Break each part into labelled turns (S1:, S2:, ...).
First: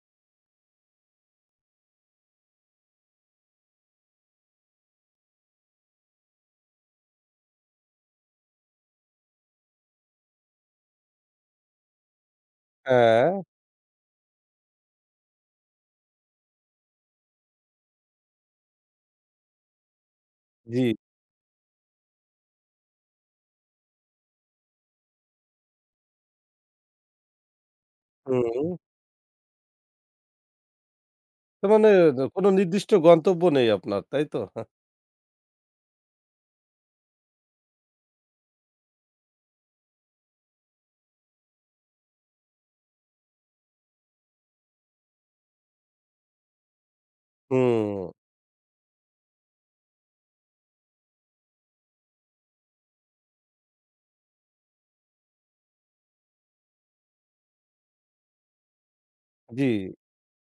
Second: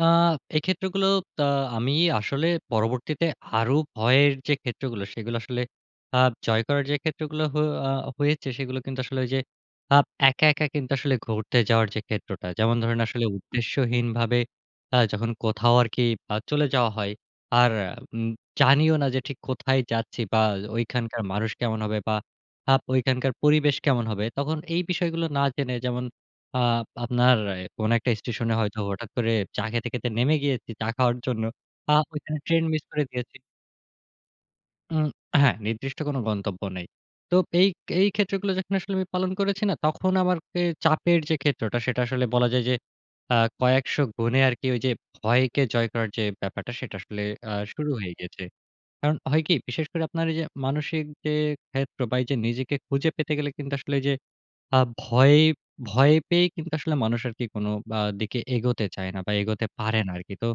S1: আ এই ক্ষেত্রগুলো আ আমি আসলে পরবর্তীতে আরো ভয়ের যে ক্ষেত্রগুলো সেগুলো আসলে আ জয় করার যে ক্ষেত্রগুলো হ আ হয়েছে সেগুলো কিন্তু আসলে ওই যে আপ একা, একা কিন্তু আসলে ঘুরতে যাওয়ার যে ক্ষেত্রটা। যেমন ধরেন আসলে
S2: হ্যাঁ।
S1: উদ্দেশ্যহীনভাবে আ যখন কোথাও আরকি আ চলে যাওয়া হয় আর উম জানিও না যে ঠিক কোথায় যাচ্ছি, বা
S2: জি।
S1: ওইখানকার মানুষ কেমন হবে, বা আপ ঐখানকার পরিবেশ কেমন হবে। তখন এই বিষয়গুলো না জেনে যেমন আ আপনার কোন একটা স্টেশনে
S2: হুম।
S1: হয়তো হঠাৎ করে চা খেতে, খেতে নেমে গিয়েছি। চা খাওয়ার জন্য।
S2: তার মানে
S1: আ
S2: এ
S1: ওইখানে
S2: কোনো
S1: ট্রেন মিস
S2: নির্দিষ্ট
S1: করে দিয়েছি।
S2: গন্তব্য নেই আপনার, তাই তো?
S1: উম হ্যাঁ, নির্দিষ্ট কোনো গন্তব্য নেই। তো এই এই ক্ষেত্রগুলো যখন আসলে আমি পালন করেছি না তখন আমার কে চাপের যে ক্ষেত্রটা সেটা আসলে বলা যায় যে আ কয়েকশ গুণে আরকি ওই যে ভয়কে জয় করার যে ব্যাপারটা সেটা আসলে আ শুরু
S2: হুম।
S1: হয়ে গেছে। কারণ হয় কি বিশেষ করে আপনার এইযে মানসিক যে ক্ষেত্র বা এই যে নিজেকে খুঁজে পেতে গেলে কিন্তু আসলে ওইযে আ ভয় ভয় পেয়েই কিন্তু আসলে মানুষ আরকি কোন বা দিকে এগোতে চায় না বা
S2: জি।
S1: এগোতে পারে না আরকি। তো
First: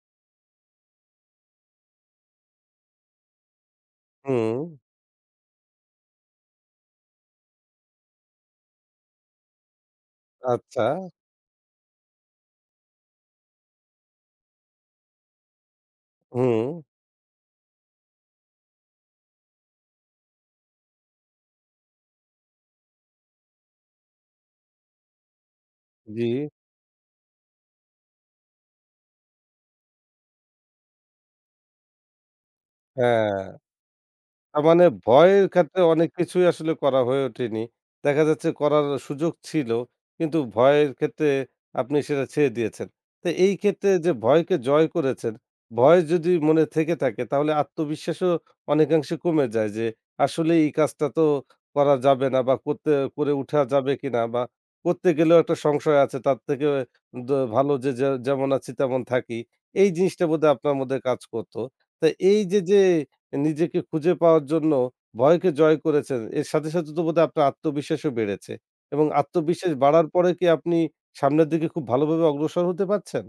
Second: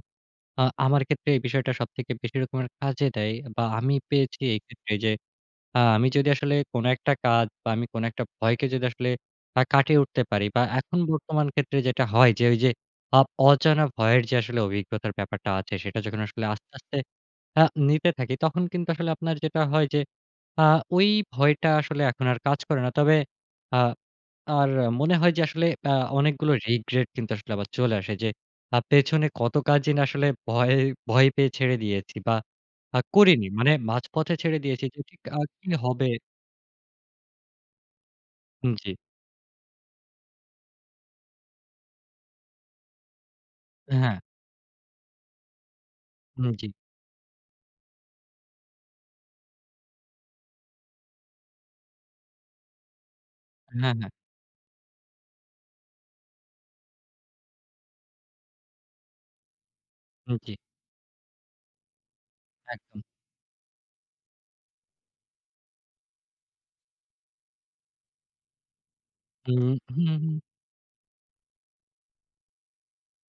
S1: আ আমার ক্ষেত্রে এই বিষয়টা সবথেকে বেশি রকমের কাজে দেয়। বা আমি পেয়েছি এই
S2: হুম।
S1: ক্ষেত্রে যে আ আমি যদি আসলে কোন একটা কাজ বা আমি কোন একটা ভয়কে যদি আসলে আ কাটিয়ে উঠতে পারি, বা
S2: আচ্ছা।
S1: এখন বর্তমান ক্ষেত্রে যেটা হয় যে ওই যে আপ অজানা ভয়ের যে আসলে অভিজ্ঞতার ব্যাপারটা আছে সেটা যখন আসলে আস্তে,
S2: হুম।
S1: আস্তে আ নিতে থাকি তখন কিন্তু আসলে আপনার যেটা হয় যে আ ওই ভয়টা আসলে এখন আর কাজ করে না। তবে আ আর মনে হয় যে আসলে আ
S2: জি।
S1: অনেকগুলো রিগ্রেট কিন্তু আসলে আবার চলে আসে। যে আপ পেছনে কত কাজই না আসলে ভয় ভয় পেয়ে ছেড়ে দিয়েছি বা আ
S2: হ্যাঁ।
S1: করিনি। মানে মাঝপথে
S2: না
S1: ছেড়ে
S2: মানে
S1: দিয়েছি যে ঠিক আ
S2: ভয়ের
S1: কি
S2: ক্ষেত্রে
S1: হবে?
S2: অনেক কিছুই আসলে করা হয়ে ওঠেনি। দেখা যাচ্ছে
S1: হুম
S2: করার
S1: জি।
S2: সুযোগ ছিল, কিন্তু ভয়ের ক্ষেত্রে আপনি সেটা ছেড়ে দিয়েছেন। তো এই ক্ষেত্রে যে
S1: হ্যাঁ।
S2: ভয়কে জয় করেছেন। ভয় যদি
S1: হুম
S2: মনে
S1: জি।
S2: থেকে থাকে তাহলে আত্মবিশ্বাসও অনেকাংশে কমে যায় যে, আসলে এই কাজটা তো করা যাবে না, বা করতে করে উঠা যাবে
S1: হ্যাঁ, হ্যাঁ।
S2: কিনা বা করতে গেলেও একটা সংশয় আছে তার থেকে দ ভালো যে যে যেমন আছি তেমন থাকি। এই জিনিসটা
S1: উ জি।
S2: বোধহয় আপনার মধ্যে কাজ করত। তো এই যে যে
S1: একদম।
S2: নিজেকে খুঁজে পাওয়ার জন্য ভয়কে জয় করেছেন এর সাথে, সাথে তো বোধহয় আপনার আত্মবিশ্বাসও বেড়েছে এবং
S1: হুম,
S2: আত্মবিশ্বাস
S1: হু,
S2: বাড়ার
S1: হু।
S2: পরে কি আপনি সামনের দিকে খুব ভালোভাবে অগ্রসর হতে পারছেন?